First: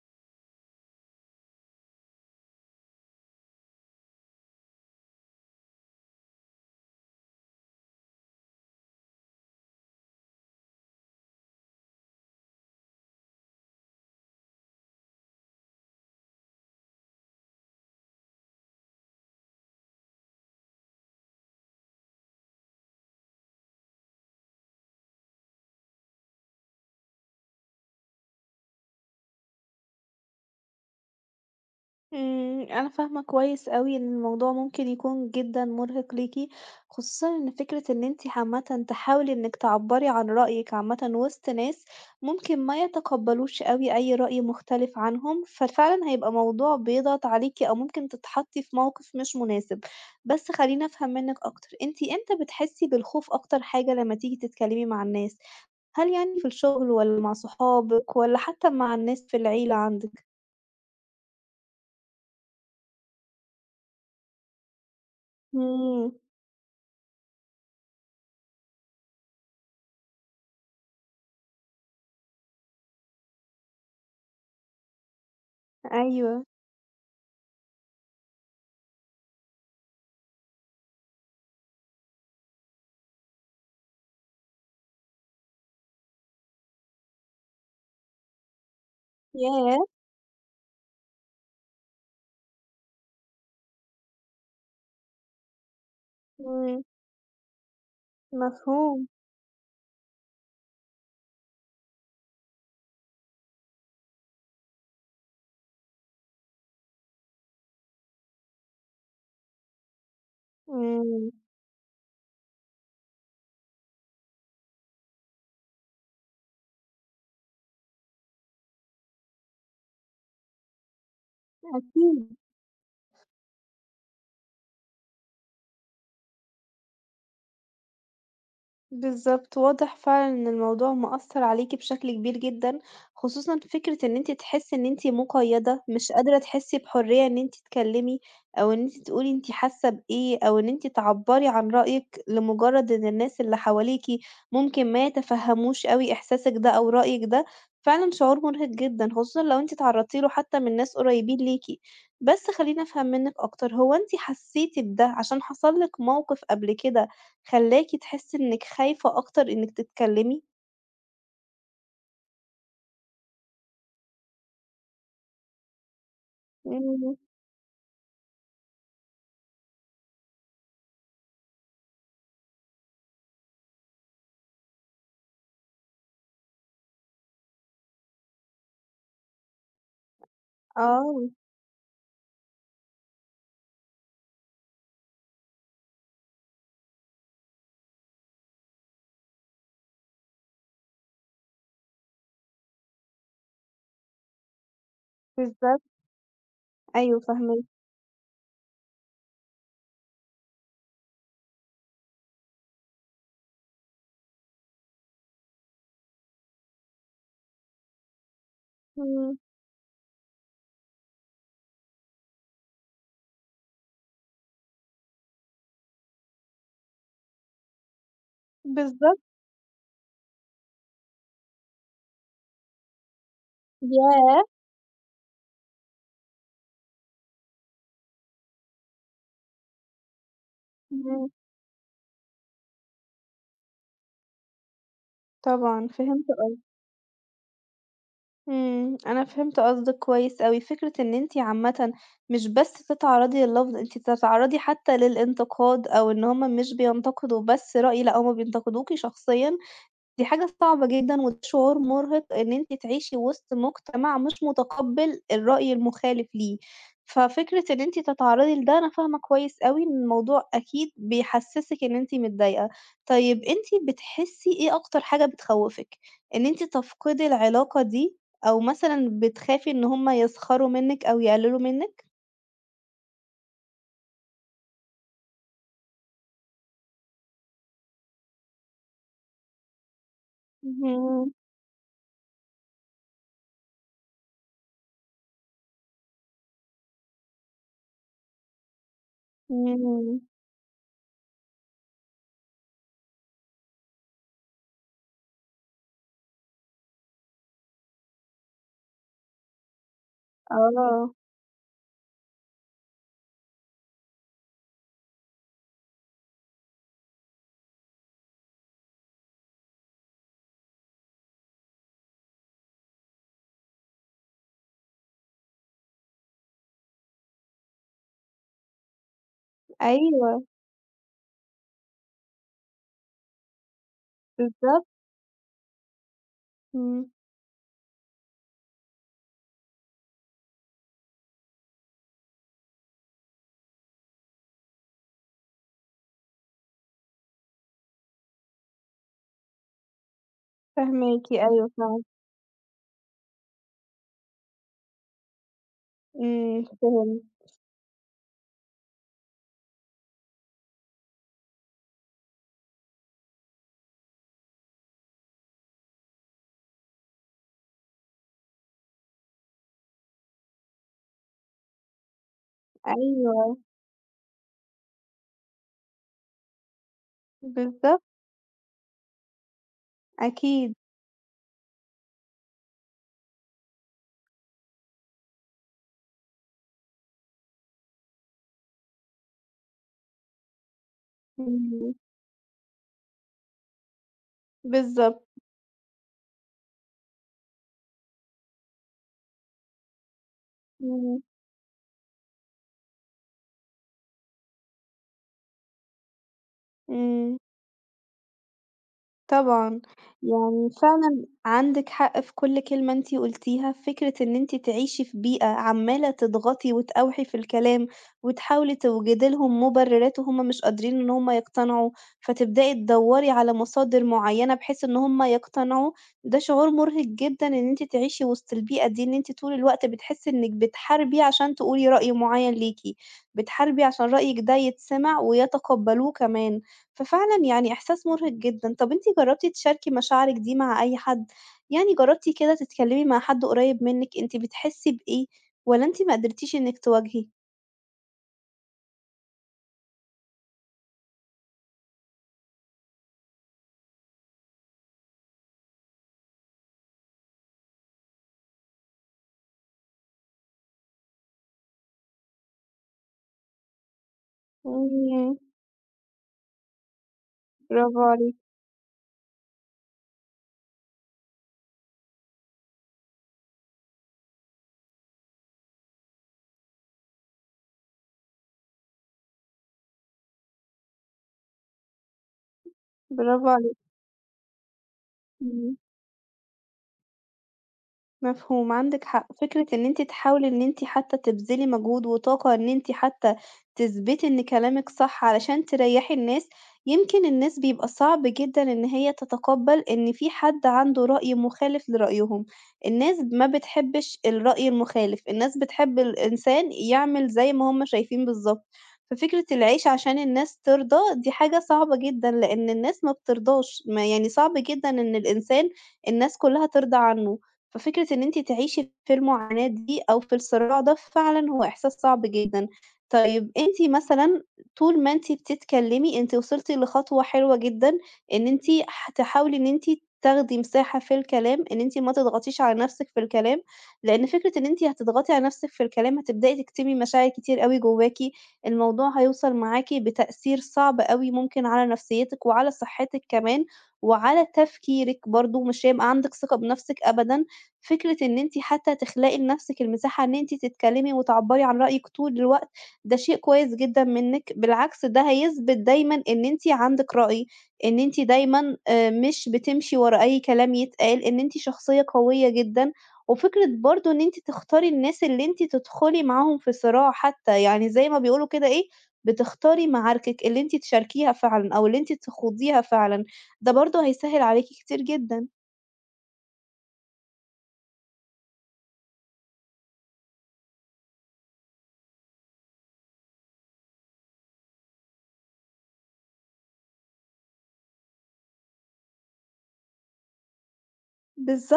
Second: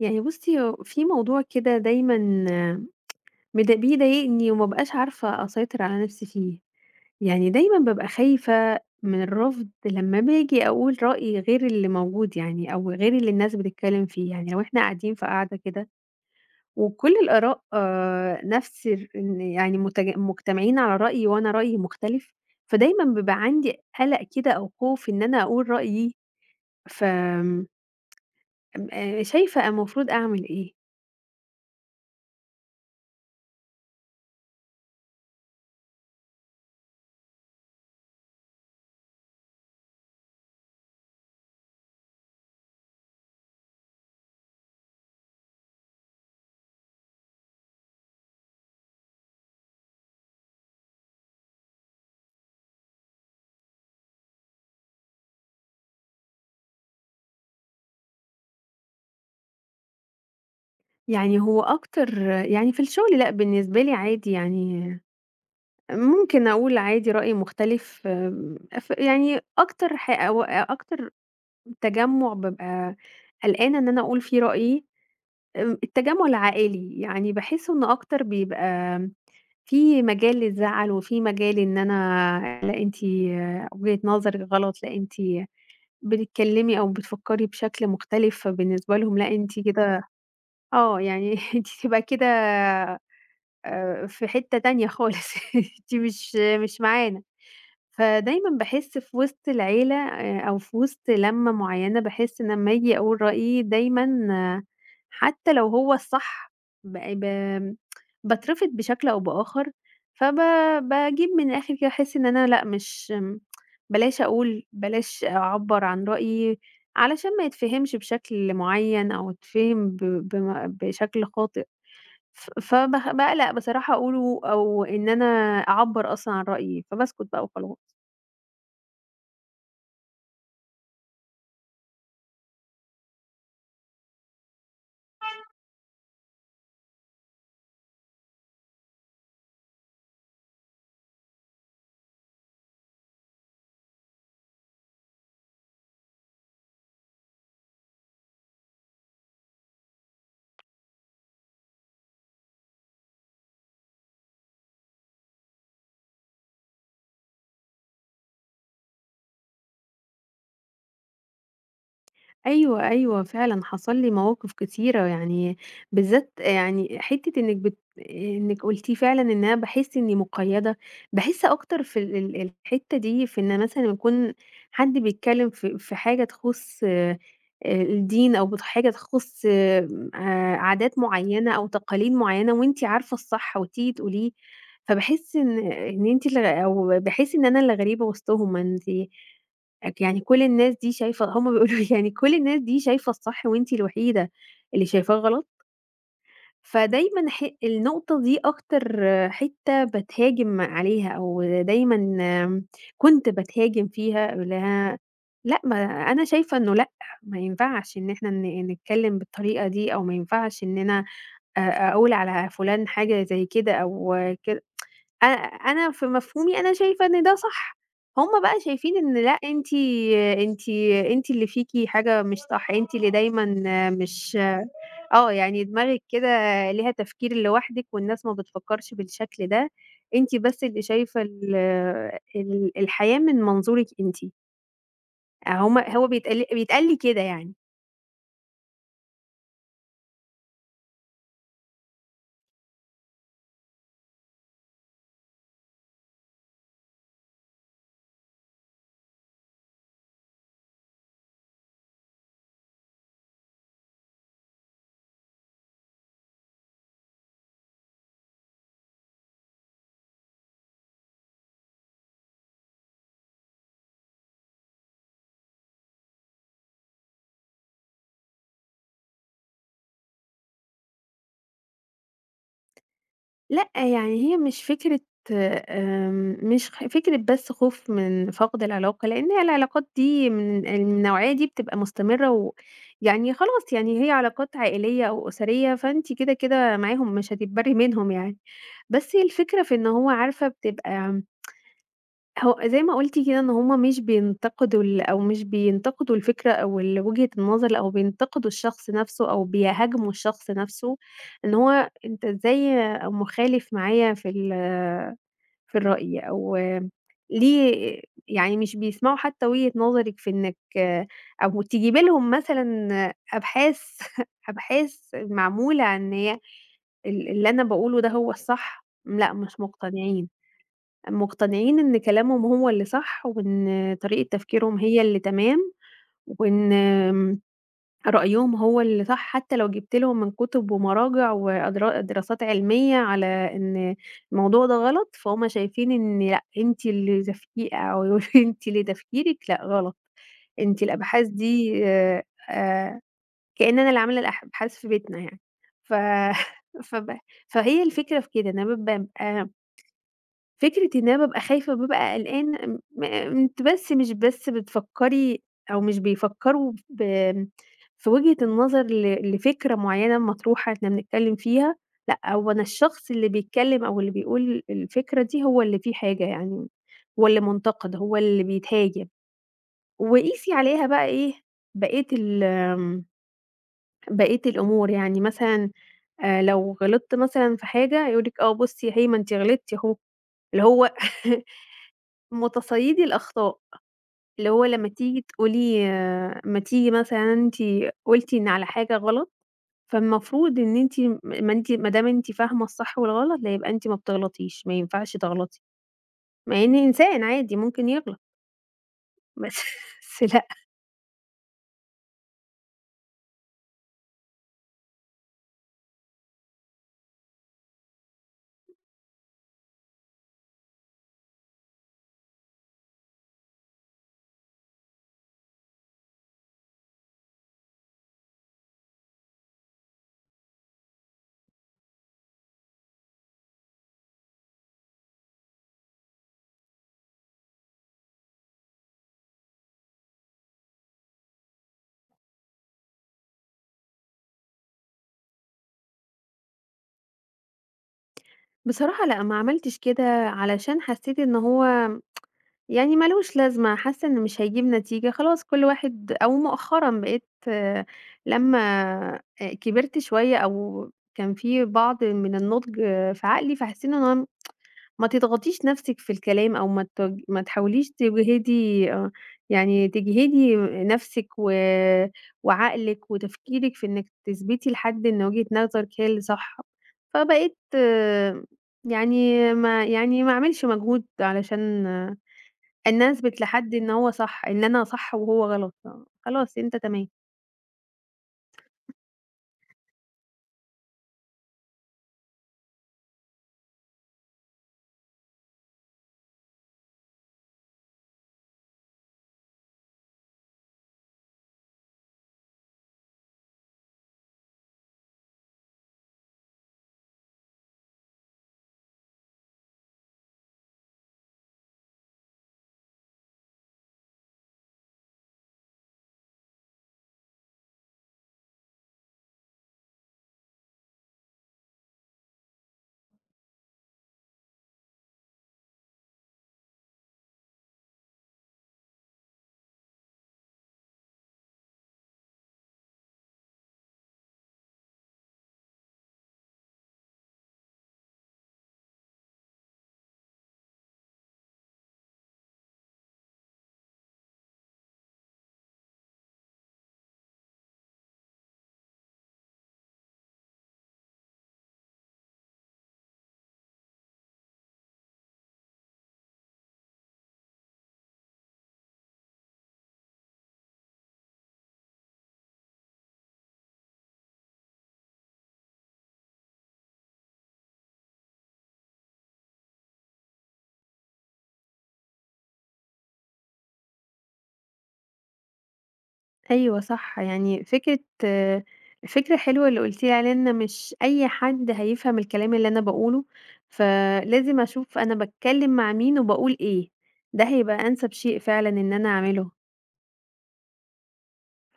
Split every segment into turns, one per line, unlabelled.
يعني بُصي، هو في موضوع كده دايمًا بيض بيضايقني وما بقاش عارفة أسيطر على نفسي فيه. يعني دايمًا بابقى خايفة مِن الرفض لمّا باجي أقول رأي غير اللي موجود يعني أو غير اللي الناس بتتكلم فيه. يعني لو إحنا قاعدين في قعدة كده، وكُل الآراء نفس ال إن يعني متج مُجتمعين على رأي وأنا رأيي مُختلف، فدايمًا بابقى عندي قلق كده أو خوف إن أنا أقول رأيي. ف امم ام آآ شايفة المفروض أعمل إيه؟
امم، أنا فاهمة كويس أوي إن الموضوع ممكن يكون جدًا مُرهق ليكِ، خصوصًا إن فكرة إن أنتِ عامةً تحاولي إنكِ تعبّري عن رأيكِ عامةً وسط ناس ممكن ما يتقبلوش أوي أي رأي مُختلف عنهم، ففعلًا هيبقى موضوع بيضغط عليكِ أو ممكن تتحطي في مَوقِف مش مُناسب. بس خليني أفهم منكِ أكتر، أنتِ امتى بتحسي بالخوف أكتر حاجة لمّا تيجي تتكلمي مع الناس؟ هل يعني في الشُغل والّا مع صحابك والّا حتى مع الناس في العيلة عندكِ؟
يعني هو أكتر يعني في الشُغل لأ، بالنسبة لي عادي يعني
امم.
ممكن أقول عادي رأي مُختلف آمم ف يعني أكتر ح أو أ أكتر تجمُع بابقى قلقانة إن أنا أقول فيه رأيي التجمُع
أيوه.
العائلي، يعني باحس إنه أكتر بيبقى آمم في مجال للزعل وفي مجال إن أنا، لأ أنتِ وجهة نظركِ غلط، لأ أنتِ بتتكلمي أو بتفكري بشكل مُختلف، فبالنسبة لهُم، لأ أنتِ
ياه!
كده آه يعني أنتِ تبقى كده آآ في حتّة تانية خالص، أنتِ مش مش
امم.
معانا، فدايمًا باحس
مفهوم.
في وسط العيلة أ أو في وسط لمّة مُعينة باحس إن أمّا أجي أقول رأيي دايمًا حتى لو هو الصح ب ب باترفض بشكل أو بآخر، فب باجيب
امم.
من الآخر كده باحس إن أنا لأ مش بلاش أقول، بلاش أعبّر عن رأيي علشان ما يتفهِمش بشكل مُعين أو يتفهِم ب بم بشكل خاطئ،
أكيد.
ف فب باقلق بصراحة أقوله أو إن أنا أعبّر أصلًا عن رأيي، فباسكت بقى وخلاص.
بالضبط، واضح فعلًا إن الموضوع مأثّر عليكِ بشكل كبير جدًا، خصوصًا فكرة إن أنتِ تحسي إن أنتِ مُقيّدة، مش قادرة تحسي بحُرية إن أنتِ تكلمي أو إن أنتِ تقولي أنتِ حاسة بإيه أو إن أنتِ تعبّري عن رأيِّك لمُجرد إن الناس اللي حواليكِ ممكن ما يتفَهّموش أوي إحساسِك ده أو رأيِّك ده. فعلًا شعور مُرهق جدًا خصوصًا لو أنتِ اتعرضتِ له حتى مِن ناس قُريبين ليكِ. بس خلّيني أفهّم منِك أكتر، هو أنتِ حسيتِ بده عشان حصل لِك مَوقِف قبل كده خلاكِ تحسي إنِك خايفة أكتر إنِك تتكلمي؟
أيوه، أيوه، فعلًا حصل لي مَواقِف كتيرة، يعني بالذات
حلو
يعني
ده.
حتّة إنِك بت آآ، إنِك قُلتِ فعلًا إن أنا باحس إني مُقيّدة. باحس أكتر في ال ال الحتّة دي في إن مثلًا يكون حد بيتكلم ف في حاجة تخُص الدين أو بت حاجة تخُص عادات
آه.
مُعينة أو تقاليد مُعينة، وأنتِ عارفة الصح وتيجي تقوليه. فباحس إن إن أنتِ ال أو باحس إن أنا الغريبة وسطهُم. أنتِ يعني كُل الناس دي شايفة هُم بيقولوا لي يعني كُل الناس دي شايفة الصح وأنتِ الوحيدة اللي شايفاه غلط؟
بالضبط. أيوه،
فدايمًا ح
فاهماكِ.
النُقطة دي أكتر حتّة بتهاجم عليها أو دايمًا كُنت بتهاجم فيها ل لأ ما أنا شايفة إنه لأ، ما ينفعش إن إحنا ن نتكلم
امم.
بالطريقة دي أو ما ينفعش إننا أ أقول على فُلان حاجة زي كده أو كد أنا أنا في مفهومي أنا شايفة إن ده صح. هُم بقى شايفين إن،
بالضبط.
لأ أنتِ أنتِ أنتِ اللي فيكِ حاجة مش صح. أنتِ اللي دايمًا مش
ياه!
آه يعني دماغكِ كده ليها تفكير لوحدِك والناس ما بتفكّرش بالشكل ده. أنتِ بس اللي شايفة
امم.
ال ال الحياة من منظورِك أنتِ. آه، هُم
طبعًا،
هو
فهمت
بيتق
قصدِك.
بيتقال لي كده يعني.
إمم، أنا فهمت قصدِك كويس أوي، فكرة إن أنتِ عامةً مش بس تتعرّضي لللفظ، أنتِ بتتعرّضي حتى للانتقاد أو إن هُم مش بينتقدوا بس رأي، لأ هُم بينتقدوكِ شخصيًا، دي حاجة صعبة جدًا وشعور مرهق إن أنتِ تعيشي وسط مجتمع مش متقبل الرأي المخالف ليه. ففكرة إن أنتِ تتعرّضي لده أنا فاهمة كويس أوي إن الموضوع أكيد بيحسسِك إن أنتِ متضايقة. طيب أنتِ بتحسي إيه أكتر حاجة بتخوّفك؟ إن أنتِ تفقدي العلاقة دي؟ أو مثلًا بتخافي إن هُم يسخَروا منِك أو يقللوا منِك؟
لأ يعني هي مش فكرة آمم مش خ مش فكرة بس خوف من فقد العلاقة، لإن هي العلاقات دي من النوعية
اهم.
دي بتبقى مستمرة و ويعني خلاص يعني هي علاقات عائلية أو أُسرية، فأنتِ كده كده معاهم مش هتتبرّي منهم يعني. بس هي الفكرة في إن هو
إمم.
عارفة بتبقى هو زَي ما قُلتِ كده إن هُم مش بينتقدوا ال أو مش بينتقدوا الفكرة أو ال وجهة النظر أو بينتقدوا الشخص نَفْسه أو بيهاجموا الشخص نَفْسه،
آه.
إن هو أنت إزاي مخالف معايا في ال آآ في الرأي أو ليه يعني مش بيسمَعوا حتى وجهة نظرِك في إنِك أو تجيبِ لهم مثلًا أبحاث، أبحاث معمولة عن إن هي ال اللي أنا باقوله ده هو الصح، لأ مش مقتنعين.
أيوه.
مقتنعين إن كلامهم هو اللي صح وإن طريقة تفكيرهم
بالضبط.
هي اللي تمام، وإن
إمم.
آمم رأيهم هو اللي صح حتى لو جيبت لهم من كُتب ومراجع وادرا دراسات علمية على إن الموضوع ده غلط، فهُم شايفين إن لأ أنتِ اللي زفتي أو يقولوا لي أنتِ اللي تفكيرِك لأ غلط. أنتِ الأبحاث
فاهماكِ، أيوه
دي،
فاهمة.
آآ كأن أنا اللي عاملة الأح أبحاث في بيتنا يعني. ف
إمم،
فب
فهمت.
فهي الفكرة في كده إن أنا بابقى أنا فكرة إن أنا بابقى خايفة وبابقى قلقانة امم آآ أنتِ بس مش بس بتفكري أو مش بيفكروا بآمم في وجهة النظر ل لفكرة معينة مطروحة إحنا بنتكلم فيها. لأ هو أنا الشخص اللي
أيوه.
بيتكلم أو اللي بيقول الفكرة دي هو اللي فيه حاجة يعني، هو اللي منتقد،
بالضبط.
هو اللي بيتهاجم. وقيسي
أكيد.
عليها بقى إيه بقية ال آمم بقية الأمور. يعني مثلًا آآ لو غلطت مثلًا في حاجة يقول لِك آه بُصي أهي ما إنتِ غِلطتِ أهوه. اللي هو
إمم.
متصيدي الأخطاء. اللي هو لمّا تيجي
بالضبط.
تقولي ما تيجي مثلًا أنتِ قُلتِ إن على حاجة غلط، فالمفروض إن أنتِ م
إمم.
ما إنتِ ما دام أنتِ فاهمة الصح والغلط لأ يبقى أنتِ ما بتغلَطيش، ما ينفعش تغلطي. مع إني إنسان
إمم.
عادي ممكن يغلَط. بس
طبعًا
لأ.
يعني فعلًا عندِك حق في كُلّ كلمة أنتِ قولتيها، فكرة إن أنتِ تعيشي في بيئة عمّالة تضغطي وتأوحي في الكلام، وتحاولي توجدي لهم مبررات، وهُم مش قادرين إن هُم يقتنعوا، فتبدأي تدوّري على مصادر معينة بحيث إن هُم يقتنعوا، ده شعور مرهق جدًا إن أنتِ تعيشي وسط البيئة دي، إن أنتِ طُول الوقت بتحسي إنِك بتحاربي عشان تقولي رأي معين ليكِ، بتحاربي عشان رأيِك ده يتسمِع ويتقبلوه كمان. ففعلًا يعني إحساس مرهق جدًا. طَب أنتِ جربتِ تشاركي مشاعرِك دي مع أي حد؟ يعني جربتِ كده تتكلمي مع حد قريب منِك أنتِ بتحسي بإيه؟ والّا أنتِ ما قدْرتيش إنِك تواجهي؟
بصراحة لأ، ما عملتش كده علشان حسيت إن هو يعني ما لوش لازمة، حاسة إنه مش هيجيب نتيجة، خلاص كُلّ واحد أو مؤخرًا بقيت لمّا آآ كِبرت شوية أو كان في بعض من النضج في عقلي، فحسيت إن أنا ما
إمم.
تضغطيش نَفْسِك في الكلام أو ما تج ما تحاوليش
bravo عليكِ.
تجهِدي آه، يعني تجهِدي نَفْسِك و وعقلِك وتفكيرِك في إنِك تثبْتي لحد إن وجهة نظرِك هي اللي صح. فبقيت يعني ما يعني ما أعملش مجهود علشان إن أنا أثبْت
bravo
لحد
عليكِ.
إن هو صح، إن أنا صح وهو غلط
إمم.
آه. خلاص أنت تمام.
مفهوم، عندِك حق. فكرة إن أنتِ تحاولي إن أنتِ حتى تبذلي مجهود وطاقة إن أنتِ حتى تثبْتي إن كلامِك صح، علشان تريحي الناس، يمْكِن الناس بيبقى صعب جدًا إن هي تتقبل إن فيه حد عنده رأي مخالف لرأيهم. الناس ما بتحبش الرأي المخالف، الناس بتحب الإنسان يعمل زَي ما هُم شايفين بالضبط. ففكرة العيش عشان الناس ترضى دي حاجة صعبة جدًا، لأن الناس ما بترضاش، ما يعني صعب جدًا إن الإنسان الناس كُلّها ترضى عنه. ففكرة إن أنتِ تعيشي في المعاناة دي أو في الصراع ده فعلًا هو إحساس صعب جدًا. طيب أنتِ مثلًا طُول ما أنتِ بتتكلمي، أنتِ وصَلتِ لخطوة حلوة جدًا، إن أنتِ ح تحاولي إن أنتِ تاخدي مساحة في الكلام، إن أنتِ ما تضغطيش على نَفسِك في الكلام لأن فكرة إن أنتِ هتضغطي على نَفْسِك في الكلام هتبدئي تكتمي مشاعر كتير أوي جواكِ، الموضوع هيوصَل معاكِ بتأثير صعب أوي ممكن على نفسيتِك وعلى صحتِك كمان، وعلى تفكيرِك برضه، مش هيبقى عندِك ثقة بنَفْسِك أبدًا. فكرة إن أنتِ حتى تخلقي لنَفْسِك المساحة إن أنتِ تتكلمي وتعبّري عن رأيِك طُول الوقت، ده شيء كويس جدًا منِك، بالعكس ده هيثبْت دايمًا إن أنتِ عندِك رأي، إن أنتِ دايمًا آآ مش بتمشِي ورا أي كلام يتقال، إن أنتِ شخصية قوية جدًا، وفكرة برضه إن أنتِ تختاري الناس اللي أنتِ تدخُلي معاهم في صراع حتى يعني زَي ما بيقولوا كده إيه، بتختاري معاركِك اللي أنتِ تشاركيها فعلًا أو اللي أنتِ تخوضيها فعلًا، ده برضه هيسهل عليكِ كتير جدًا.
أيوه صح، يعني فكرة آآ فكرة حلوة اللي قُلتِ لي عليها إن مش أي حد هيفهَم الكلام اللي أنا باقوله، فلازم أشوف أنا باتكلم مع مين وباقول إيه. ده هيبقى أنسب شيء فعلًا إن أنا أعمله.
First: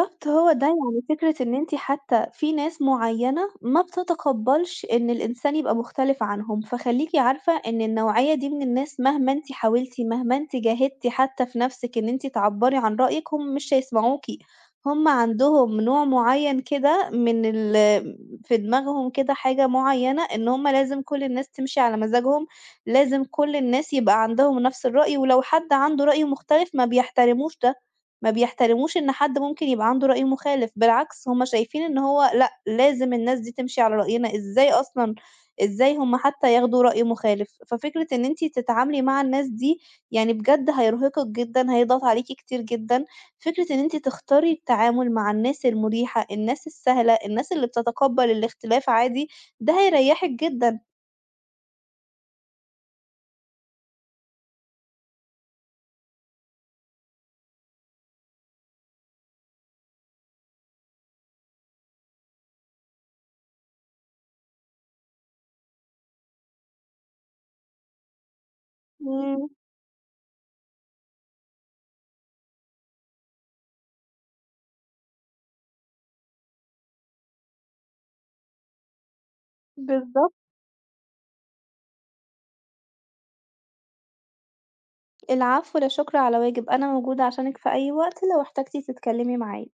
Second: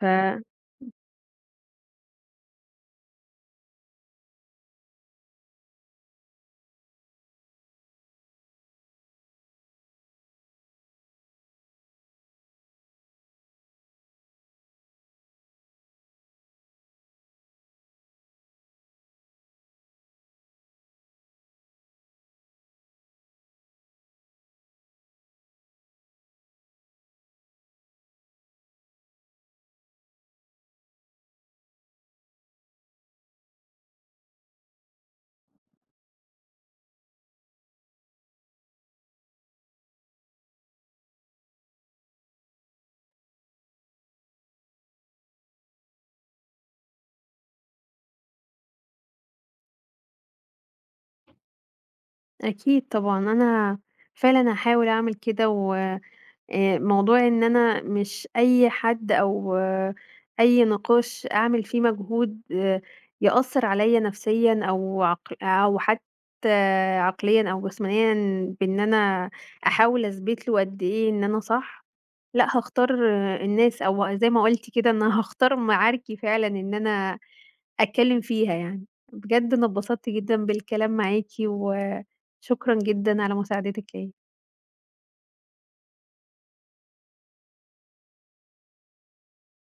ف امم.
هو ده، يعني فكرة إن أنتِ حتى في ناس معينة ما بتتقبلش إن الإنسان يبقى مختلف عنهم، فخلّيكِ عارفة إن النوعية دي من الناس مهما أنتِ حاولتِ، مهما أنتِ جاهدتِ حتى في نَفْسِك إن أنتِ تعبّري عن رأيِِك، هُم مش هيسمَعوكِ. هُم عندهم نوع معين كده من ال في دماغهم كده حاجة معينة، إن هُم لازم كُلّ الناس تمشِي على مزاجهم، لازم كُلّ الناس يبقى عندهم نَفْس الرأي، ولو حد عنده رأي مختلف ما بيحترموش ده، ما بيحترموش إن حد ممكن يبقى عنده رأي مخالف، بالعكس هُم شايفين إن هو لأ لازم الناس دي تمشِي على رأينا إزاي أصلًا، إزاي هُم حتى ياخدوا رأي مخالف. ففكرة إن أنتِ تتعاملي مع الناس دي يعني بجد هيرهقِك جدًا، هيضغط عليكِ كتير جدًا. فكرة إن أنتِ تختاري التعامل مع الناس المُريحة، الناس السهلة، الناس اللي بتتقبل الاختلاف عادي، ده هيريحِك جدًا.
أكيد طبعًا، أنا فعلًا هاحاول أعمل كده، و آآ موضوع إن أنا مش أي حد أو أي نقاش أعمل فيه مجهود يأثر عليّا نفسيًا أو عقل أو حتى عقليًا أو جسمانيًا بإن أنا
إمم.
أحاول أثبْت له قد إيه إن أنا صح. لأ، هاختار الناس أو زَي ما قُلتِ كده إن أنا هاختار معاركي فعلًا إن أنا أتكلم فيها يعني. بجد أنا اتبسطت
بالضبط.
جدًا بالكلام معاكِ، وشكرًا جدًا على مساعدتِك ليّا.
العفو، لا شكر على واجب، أنا موجودة عشانِك في أي وقت لو احتاجتِ تتكلمي معايا.